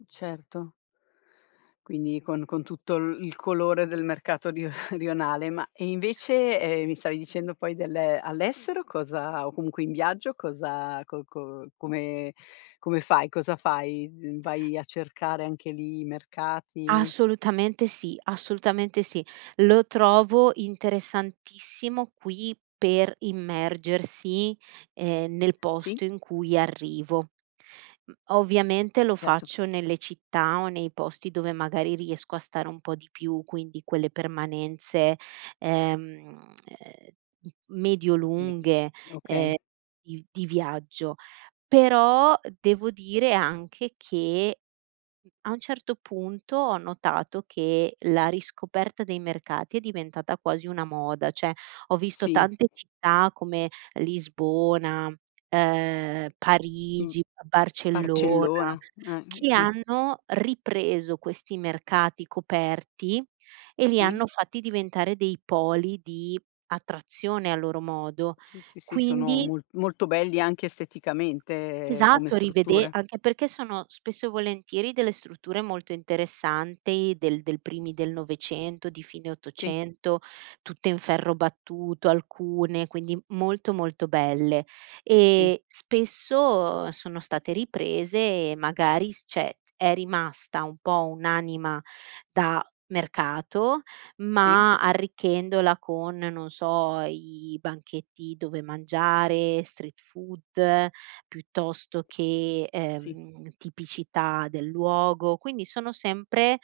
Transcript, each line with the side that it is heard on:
left: Uhm, certo. Quindi con con tutto l il colore del mercato rio rionale. Ma e invece, ehm, mi stavi dicendo poi del all'estero cosa o comunque in viaggio cosa co co come come fai? Cosa fai? Vai a cercare anche lì i mercati?
right: Assolutamente sì, assolutamente sì. Lo trovo interessantissimo qui per immergersi, ehm, nel
left: Sì.
right: posto in cui arrivo. Uhm ovviamente lo
left: Certo.
right: faccio nelle città o nei posti dove magari riesco a stare un po' di più, quindi quelle permanenze, ehm, uhm, m medio
left: [unintelligible]
right: lunghe, ehm,
left: okay.
right: di di viaggio. Però devo dire anche che, uhm, a un certo punto ho notato che la riscoperta dei mercati è diventata quasi una moda. Cioè, ho visto
left: Sì.
right: tante città come Lisbona, uhm,
left: Mh.
right: Parigi, b Barcellona
left: Barcellona, eh,
right: che
left: sì.
right: hanno ripreso questi mercati coperti e li
left: Sì.
right: hanno fatti diventare dei poli di attrazione a loro modo.
left: Sì, sì, sì, sono
right: Quindi
left: mo molto belli anche esteticamente come
right: Esatto, rivede
left: strutture.
right: anche perché sono spesso e volentieri delle strutture molto interessanti del del primi del 900, di fine
left: Sì.
right: 800, tutte in ferro battuto alcune, quindi molto, molto belle.
left: Sì.
right: E spesso sono state riprese e magari s cioè, è rimasta un po' un'anima da mercato,
left: Sì.
right: ma arricchendola con, non so, i banchetti dove mangiare, street food piuttosto che,
left: Sì.
right: ehm, tipicità del luogo quindi sono sempre,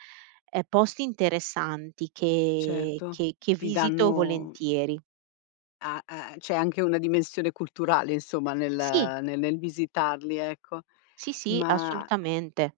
right: ehm, posti interessanti che
left: Certo,
right: che che
left: ti
right: visito
left: danno
right: volentieri.
left: A a c'è anche una dimensione culturale insomma nel
right: Sì.
left: ne nel visitarli, ecco.
right: Sì, sì,
left: Mah
right: assolutamente.